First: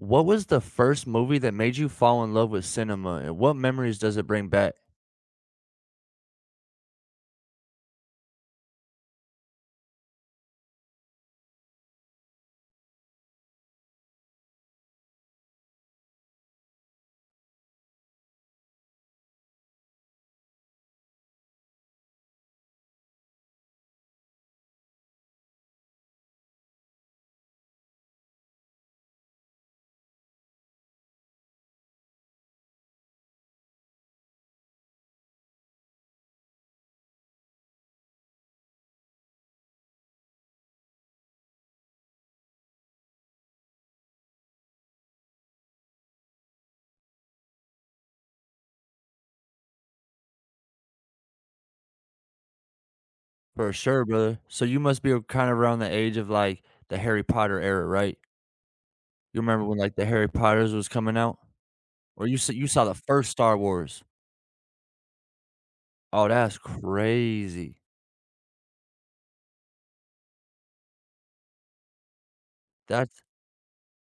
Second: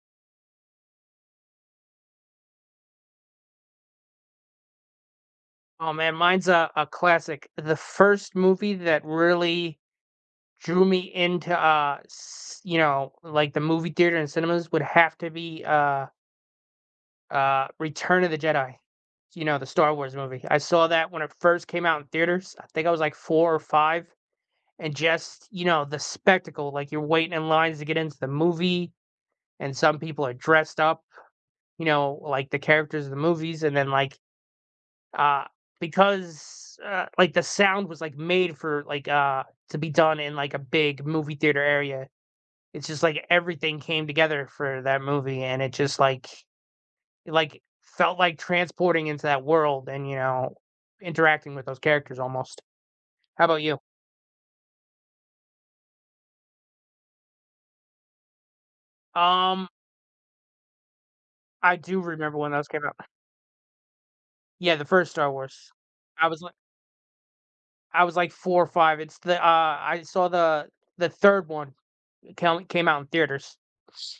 What was the first movie that made you fall in love with cinema, and what memories does it bring back? Oh man, mine's a classic. The first movie that really drew me into you know, like the movie theater and cinemas would have to be Return of the Jedi. You know, the Star Wars movie. I saw that when it first came out in theaters. I think I was like 4 or 5, and just, you know, the spectacle, like you're waiting in lines to get into the movie and some people are dressed up, you know, like the characters of the movies. And then Uh, like, the sound was, like, made for, to be done in, like, a big movie theater area. It's just, like, everything came together for that movie, and it just, like, felt like transporting into that world and, you know, interacting with those characters almost. How about For you? sure, brother. So you must be kind of around the age of, like, the Harry Potter era, right? You remember Um, when, like, the Harry Potters was coming out? I do Or you remember saw when you those came saw the out. first Star Wars? Yeah, the first Star Wars. Oh, I was, like that's crazy. I was, like, 4 or 5. I saw the 3rd one. came Came out in That's theaters.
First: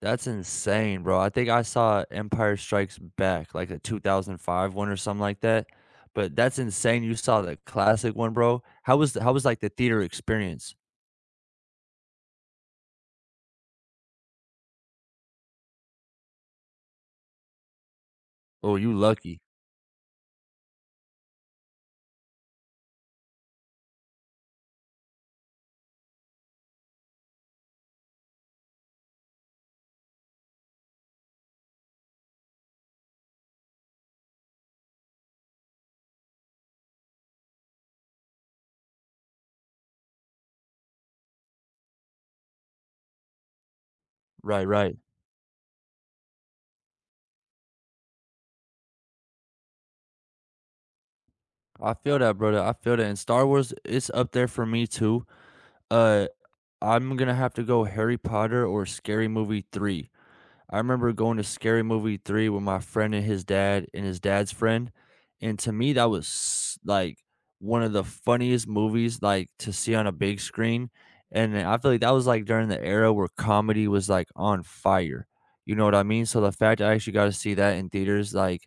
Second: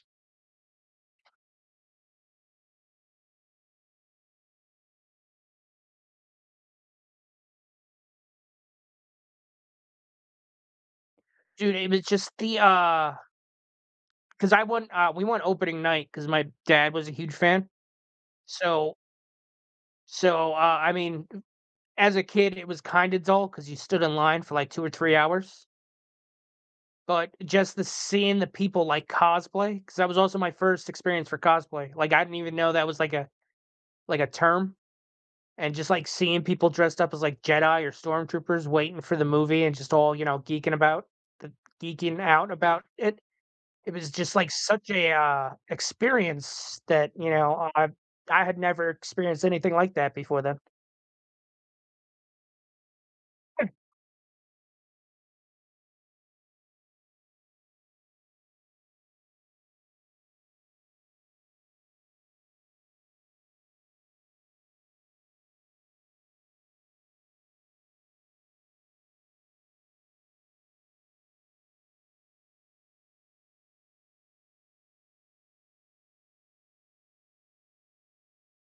that's insane, bro. I think I saw Empire Strikes Back, like, a 2005 one or something like that, but that's insane you saw the classic one, bro. How was, like, the theater experience? Dude, it was just 'cause I we went opening night. Cause my dad was a huge fan. Oh, you So lucky. I mean, as a kid, it was kinda dull because you stood in line for, like, 2 or 3 hours, but just the seeing the people, like, cosplay. Cause that was also my first experience for cosplay. Like, I didn't even know that was, like, a term, and just, like, seeing people dressed up as, like, Jedi or stormtroopers waiting for the movie and just all, you know, the geeking out about it. It was just, like, Right, such right. a experience that, I had never experienced anything like that before then. I feel that, brother. I feel that. And Star It Wars, it's up there for me too. Uh, I'm gonna have to go Harry Potter or Scary Movie 3. I remember going to Scary Movie 3 with my friend and his dad and his dad's friend. And to me, that was s- like one of the funniest movies, like, to see on a big screen. And I feel like that was, like, during the era where comedy was, like, on fire. You know what I mean? So the fact I actually got to see that in theaters, like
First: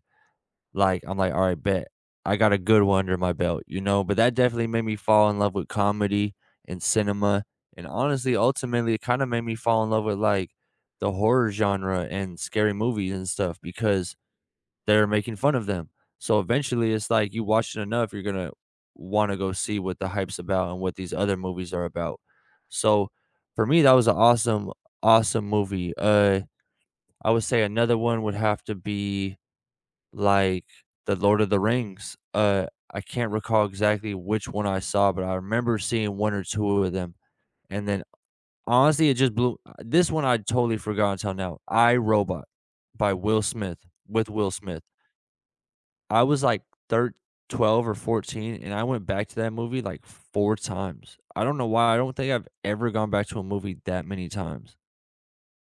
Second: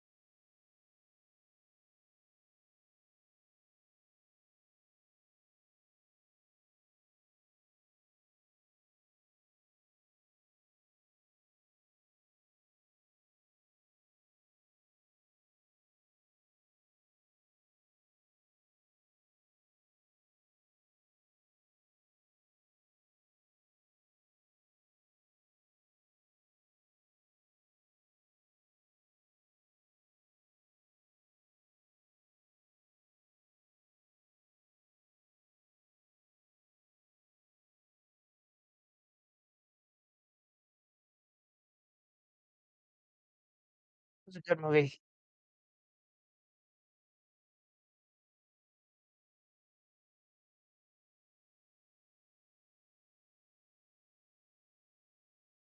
like, I'm like, "All right, bet. I got a good one under my belt," you know? But that definitely made me fall in love with comedy and cinema, and honestly, ultimately, it kinda made me fall in love with, like, the horror genre and scary movies and stuff because they're making fun of them. So eventually, it's like you watch it enough, you're gonna wanna go see what the hype's about and what these other movies are about. So for me, that was an awesome, awesome movie. I would say another one would have to be like the Lord of the Rings. I can't recall exactly which one I saw, but I remember seeing one or two of them. And then honestly, it just blew this one I totally forgot until now. I Robot by Will Smith with was a Will good Smith. movie. I was like thir 12 or 14, and I went back to that movie like four times. I don't know why. I don't think I've ever gone back to a movie that many times.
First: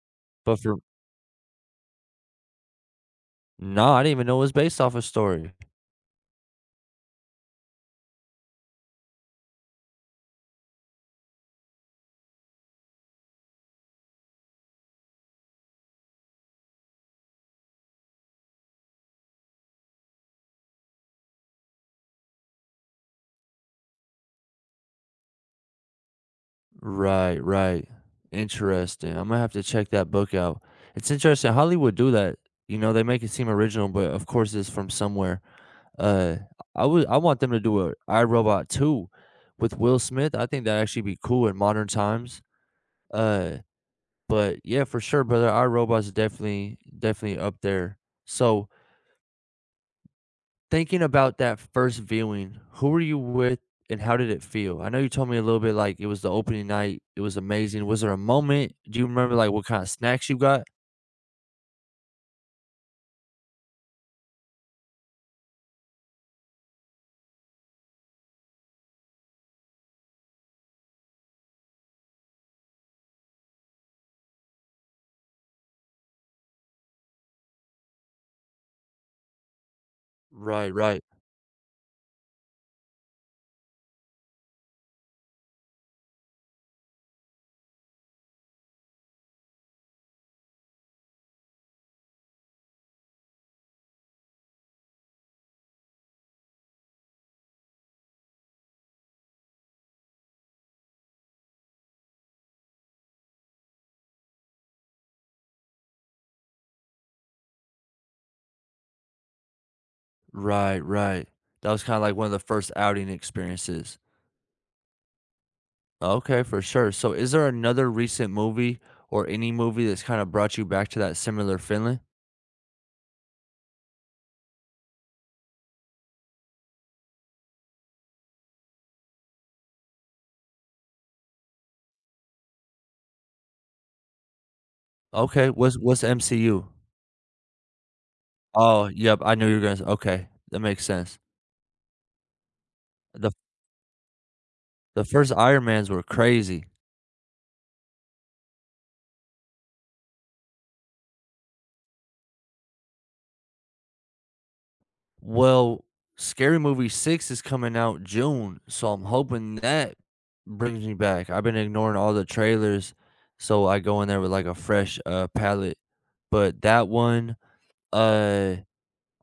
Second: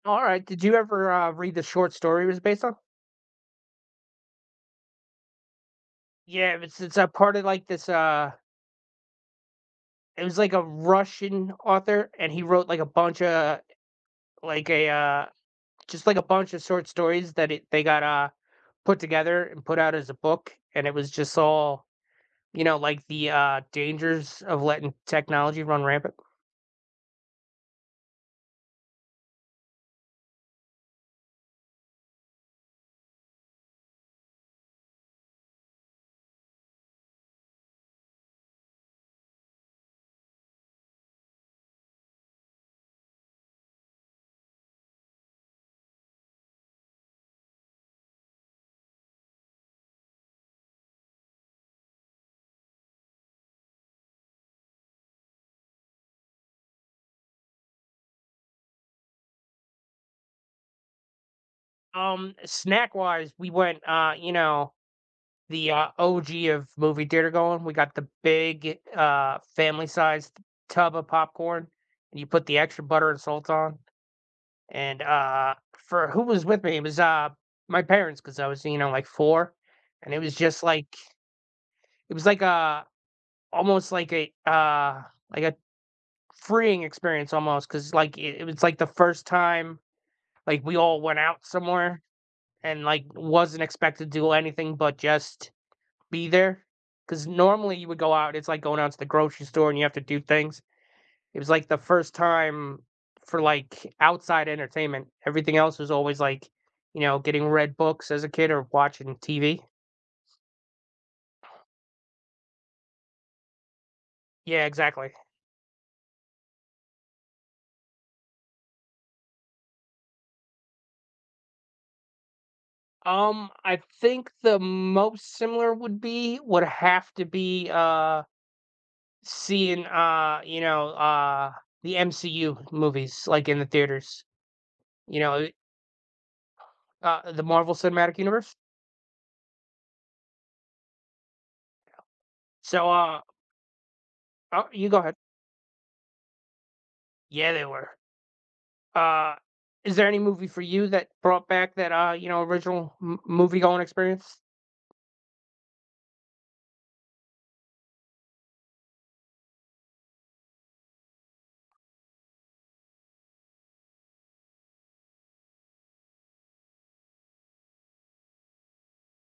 Alright, But did you for ever, read the short story it was based on? No, I didn't even know it was based off a story. Yeah, it's a part of, like, it was, like, a Russian author, and he wrote, like, a bunch of, like, a, uh just, like, a bunch of short stories that it they got, put together and put out as a book. And it was just all, you know, like, the, dangers of letting technology run rampant. Right, right. Interesting. I'm gonna have to check that book out. It's interesting. Hollywood do that. You know, they make it seem original, but of course it's from somewhere. Uh I would I want them to do a iRobot 2 with Will Smith. I think that'd actually be cool in modern times. Uh but yeah, for sure, brother. iRobot's definitely up there. So thinking about that first viewing, who were you with and how did it feel? I know you told me a little bit, like, it was the opening night, it was amazing. Was there a moment? Do you remember, like, what kind of snacks you got? Snack wise, we went you know, the OG of movie theater going. We got the big family sized tub of popcorn, and you put the extra butter and salt on. And for who was with me, it was my parents because I was, you know, like four. And it was just Right, like right, it was like a almost like a freeing experience almost because it was like the first time like we all went out somewhere and like wasn't expected to do anything but just be there, because normally you would go out, it's like going out to the grocery store and you have to do things. It was like the first time for, like, outside entertainment. Everything else was always like, you know, getting read books as a kid or watching TV. right, right. That was kind of like one of the first outing experiences. Yeah, exactly. Okay, for sure. So is there another recent movie or any movie that's kind of brought you back to that similar feeling? I think the most similar would be would have to be, seeing, the MCU movies, like, in the theaters, you know, Okay, what's MCU? The Marvel Cinematic Universe. Oh, yep, I knew you were gonna. Okay, that makes sense. So, the oh, you go The ahead. first Iron Mans were crazy. Yeah, they were. Uh, is there any movie for you that brought back that you know, original movie going experience? Well, Scary Movie 6 is coming out June, so I'm hoping that brings me back. I've been ignoring all the trailers, so I go in there with, like, a fresh, palette, but that one, uh,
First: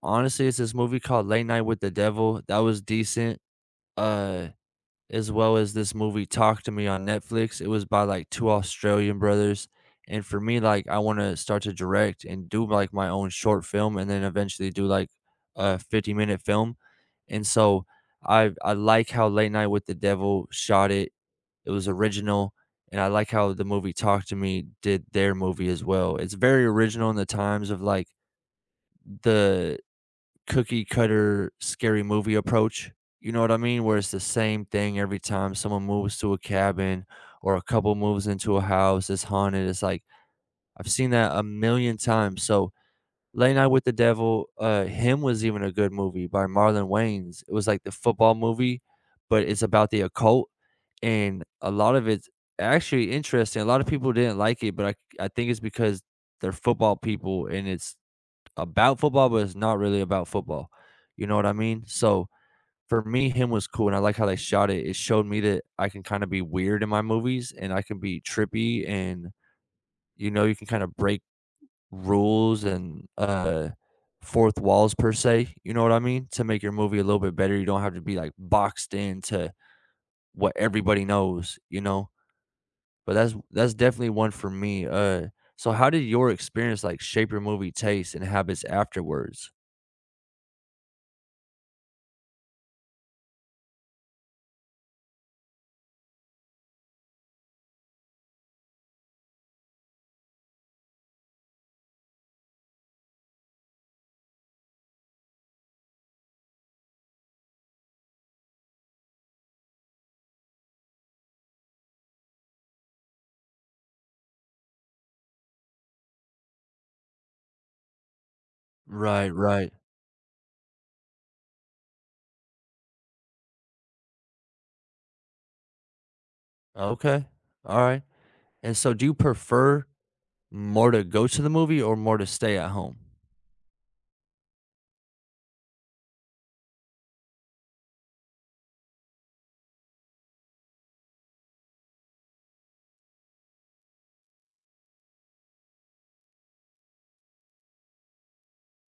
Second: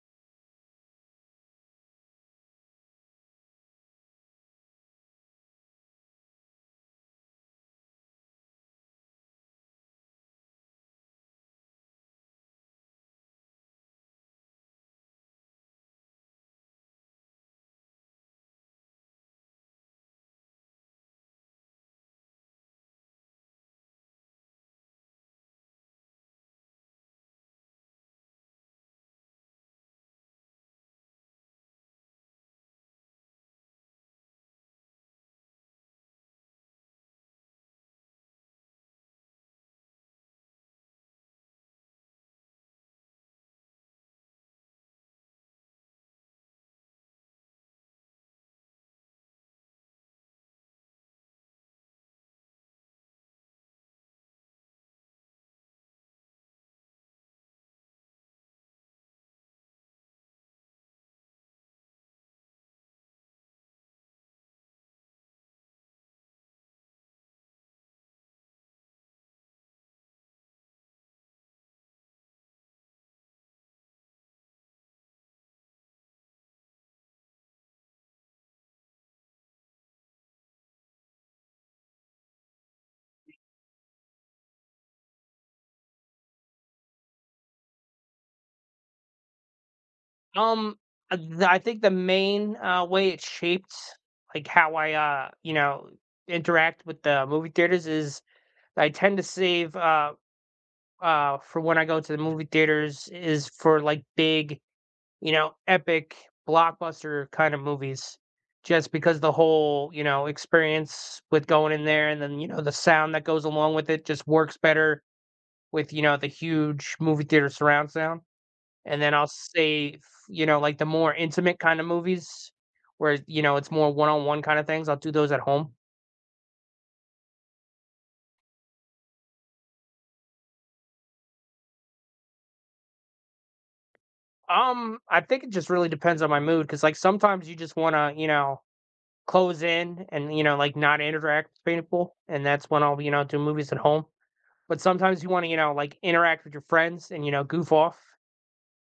honestly, it's this movie called Late Night with the Devil, that was decent, uh as well as this movie Talk to Me on Netflix. It was by like two Australian brothers. And for me, like, I want to start to direct and do like my own short film and then eventually do like a 50-minute film. And so I like how Late Night with the Devil shot it. It was original. And I like how the movie Talk to Me did their movie as well. It's very original in the times of like the cookie cutter scary movie approach. You know what I mean? Where it's the same thing every time someone moves to a cabin or a couple moves into a house that's haunted. It's like I've seen that a million times. So Late Night with the Devil, him was even a good movie by Marlon Wayans. It was like the football movie, but it's about the occult, and a lot of it's actually interesting. A lot of people didn't like it, but I think it's because they're football people and it's about football, but it's not really about football. You know what I mean? So for me, him was cool, and I like how they shot it. It showed me that I can kind of be weird in my movies, and I can be trippy, and you know, you can kind of break rules and fourth walls per se. You know what I mean? To make your movie a little bit better, you don't have to be like boxed into what everybody knows. You know, but that's definitely one for me. So how did your experience like shape your movie taste and habits afterwards? Um, I think the main way it shaped like how I you know, interact with the movie theaters is I tend to save for when I go to the movie theaters is for like big, you know, epic blockbuster kind of movies. Just because the whole, you know, experience with going in there and then, you know, the sound that goes along with it just works better with, you know, the huge movie theater surround sound. And then I'll Right, right. say, you know, like the more intimate kind of movies where, you know, it's more one-on-one kind of things, I'll do those at home. Okay. Alright. And so do you prefer more to go to the movie or more to stay at home? I think it just really depends on my mood because like sometimes you just want to, you know, close in and, you know, like, not interact with people, and that's when I'll, you know, do movies at home. But sometimes you wanna, you know, like, interact with your friends and, you know, goof off,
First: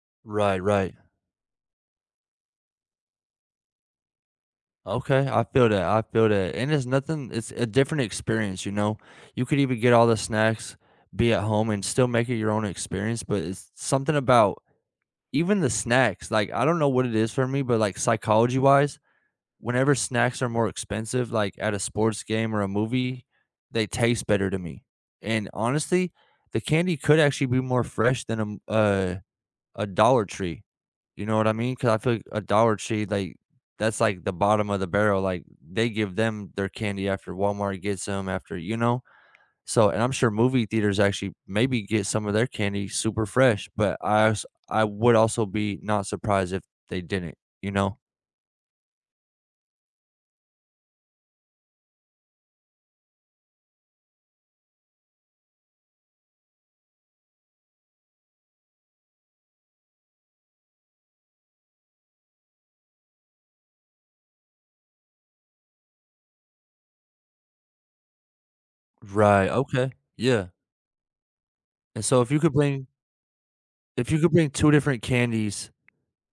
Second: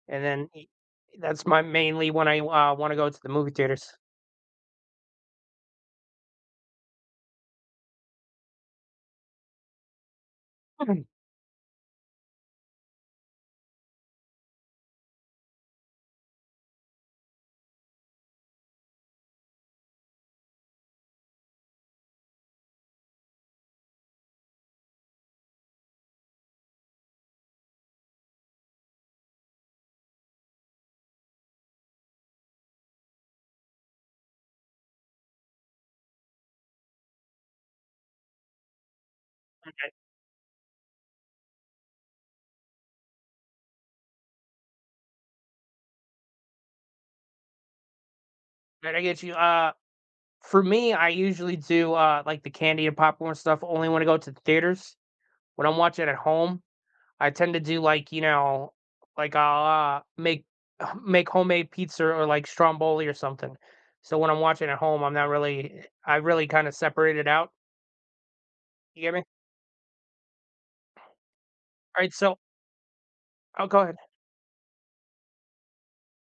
and then Right, y right. that's my mainly when I, wanna go to the movie theaters. Okay, I feel that, I feel that. And it's nothing, it's a different experience, you know? You could even get all the snacks, Mhm. be at home, and still make it your own experience, but it's something about even the snacks, like, I don't know what it is for me, but, like, psychology-wise whenever snacks are more expensive, like at a sports game or a movie, they taste better to me. And honestly, the candy could actually be more fresh than a Dollar Tree. You know what I mean? Because I feel like a Dollar Tree, like, that's like the bottom of the barrel. Like they give them their candy after Walmart gets them, after you know. So, and I'm sure movie theaters actually maybe get some of their candy super fresh. But I would also be not surprised if they didn't. You know? But I get you, for me, I usually do, like, the candy and popcorn stuff only when I go to the theaters. When I'm watching at home, I tend to do like, you know, like I'll, make homemade pizza or like stromboli or something. So when I'm watching at home, I'm not really I really kind of separate it out. You get me? Right. Okay. Yeah. All And right, so so I'll go ahead. if you could bring 2 different candies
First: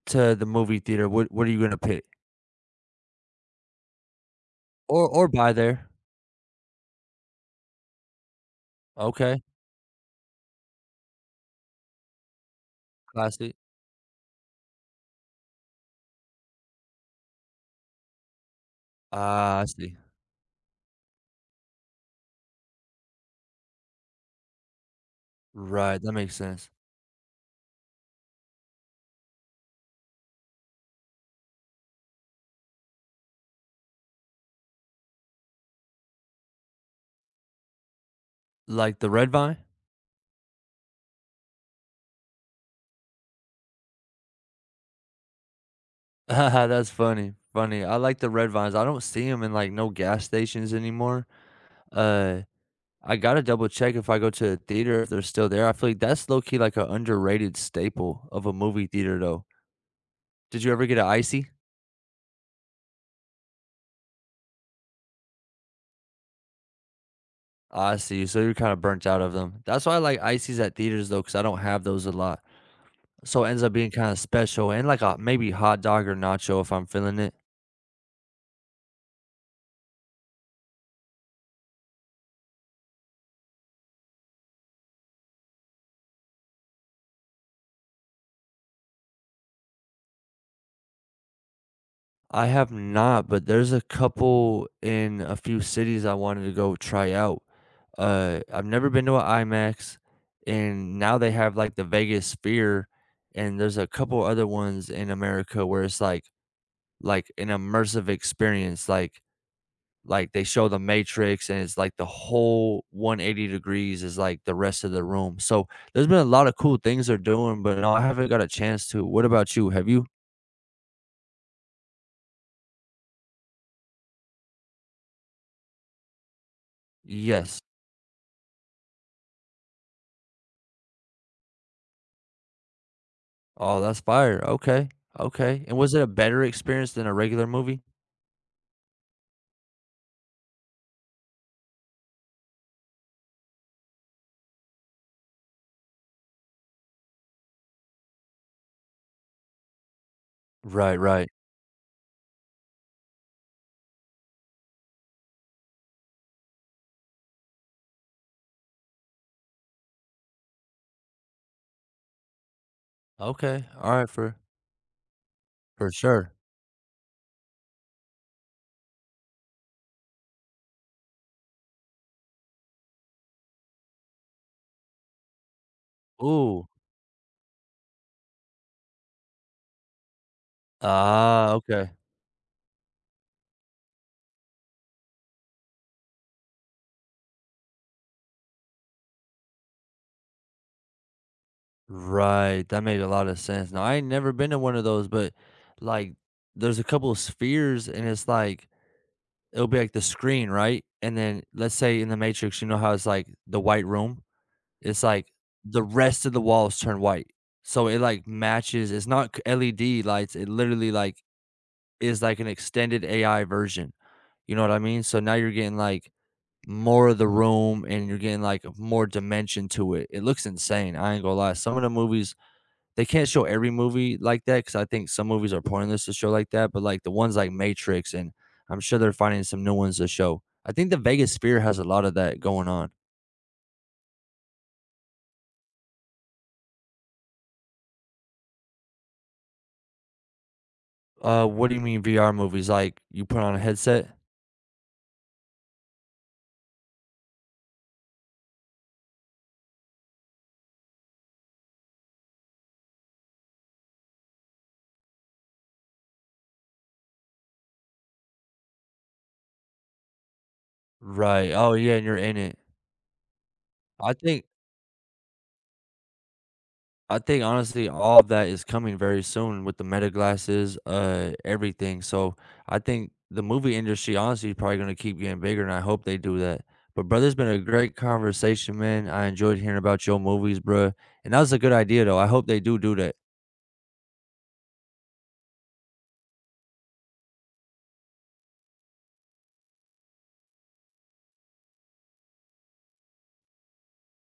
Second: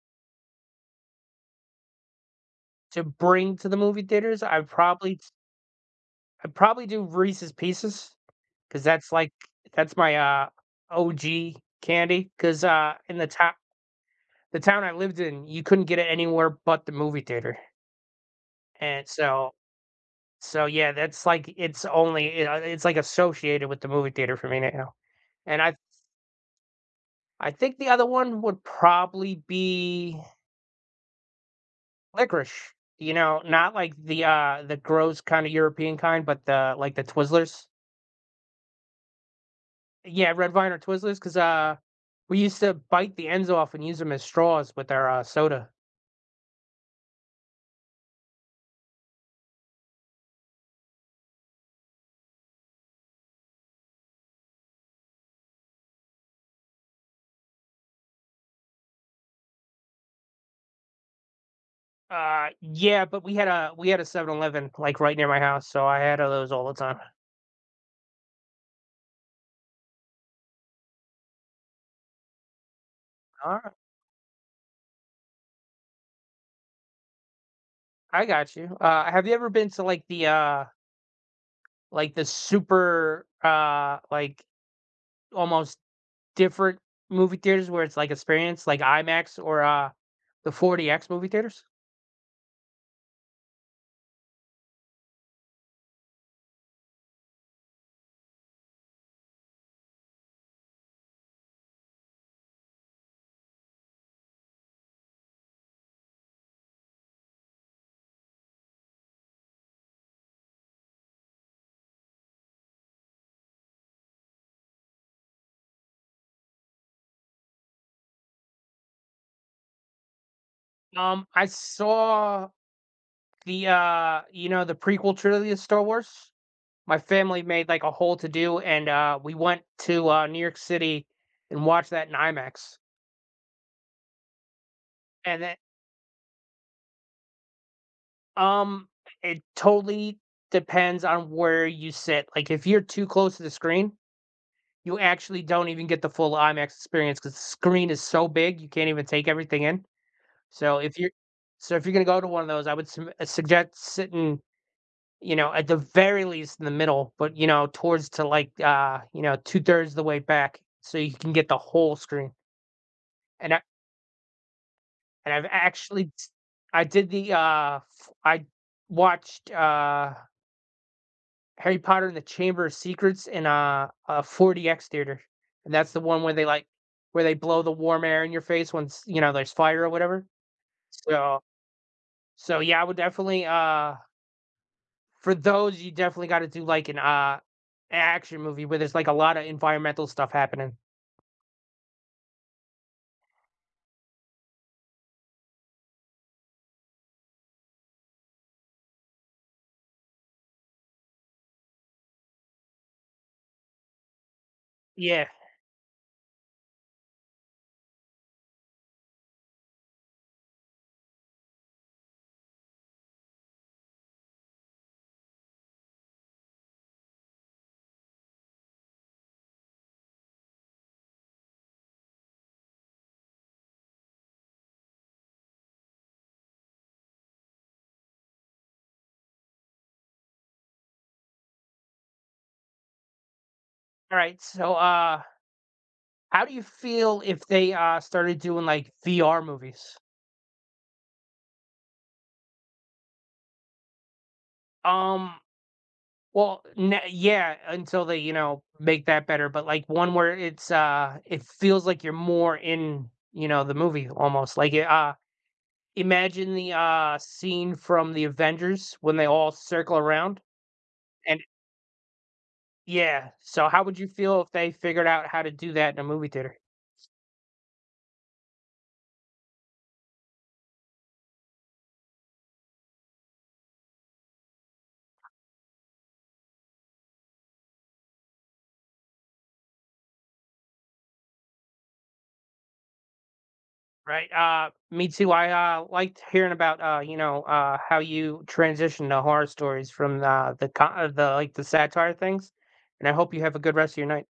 to the movie theater, what are you gonna pick? To bring to the movie theaters, Or or buy there. I probably do Reese's Pieces because Okay, that's my OG candy. Because in classic. the town I lived in, you couldn't get it anywhere but the movie theater, and so Ah, I see. so, yeah, that's like it's only it, it's like associated with the movie theater for me now. And Right, that makes sense. I think the other one would probably be licorice. You know, not like the gross kind of European kind, but the like the Twizzlers. Like the red vine? Yeah, Red Vine or Twizzlers, because we used to bite the ends off and use them as straws with our soda. That's funny, funny. I like the red vines. I don't see them in, like, no gas stations anymore. Uh, I gotta double check if I go to a theater if they're still there. I feel like that's low key like an underrated staple of a movie theater, though. Did you ever get an icy? Yeah, but we had a 7-Eleven like right near my house, so I had of those all the time. I see. So you're kind of burnt out of them. That's why I like ices at theaters though, because I don't have those a lot. So it All ends up right, being kind of special and like a maybe hot dog or nacho if I'm feeling it. I got you. Uh, have you ever been to like the like the super, like almost different movie theaters where it's like experience like IMAX, or, the 40X movie theaters? I have not, but there's a couple in a few cities I wanted to go try out. I've never been to an IMAX, and now they have like the Vegas Sphere, and there's a couple other ones in America where it's like an immersive experience, like they show the matrix and it's like the whole 180 degrees is like the rest of the room. So there's been a lot of cool things they're doing, but no, I haven't got a chance to. What about you? Have you? I saw the, you know, the prequel trilogy of Star Wars. My family Yes. made like a whole to do, and, we went to, New York City and watched that in IMAX. Oh, that's fire. Okay. And then, Okay. And was it a better experience than a regular movie? um, it totally depends on where you sit. Like if you're too close to the screen you actually don't even get the full IMAX experience because the screen is so big, you can't even take everything in. So Right, if you're right. so if you're gonna go to one of those, I would sum suggest sitting, you know, at the very least in the middle, but, you know, towards to, like, you know, 2/3 the way back so you can get the whole screen. And I Okay. All right, for and I've for actually s sure. I have actually I did the, f I watched, Harry Potter and the Chamber of Secrets in a 4DX theater, and that's the one where they, Ooh. Where they blow the warm air in your face once, you know, there's fire or whatever. So Ah, okay. Yeah, I would definitely, for those, you definitely gotta do, like, an, action movie where there's, like, a lot of environmental stuff happening. Right. That made a lot of sense. Now I ain't never been to one of those, but like there's a couple of spheres and it's like it'll be like the screen, right? And then let's say in the Matrix, you know how it's like the white room? It's Yeah. like the rest of the walls turn white. So it like matches, it's not c- LED lights, it literally like is like an extended AI version. You know what I mean? So now you're getting like more of the room and you're getting like more dimension to it. It looks insane. I ain't gonna lie. Some of the movies, they can't show every movie like that because I think some movies are pointless to show like that, but like the ones like Matrix, and I'm sure they're finding some new ones to show. I think the Vegas Sphere has a lot of that going on. Alright, so, how do you feel if they, started doing, like, VR movies? What do you mean VR movies? Like you put on a headset? Um Well, n yeah, until they, you know, make that better, but, like, one where it's, it feels like you're more in, you know, the movie almost, like, imagine the, scene from The Avengers when they all circle around, and Right. Oh yeah, and you're in it. yeah, so how would you I feel think if they figured out how to do that in a movie theater? I think honestly, all of that is coming very soon with the meta glasses, everything. So I think the movie industry honestly is probably gonna keep getting bigger, and I hope they do that. But brother, it's been a great conversation, man. I enjoyed hearing about your movies, bro. And that was a good idea, though. I hope they do do that. Right, me too, I, liked hearing about, you know, how you transition to horror stories from, the, like, the satire things, and I hope you have a good rest of your night.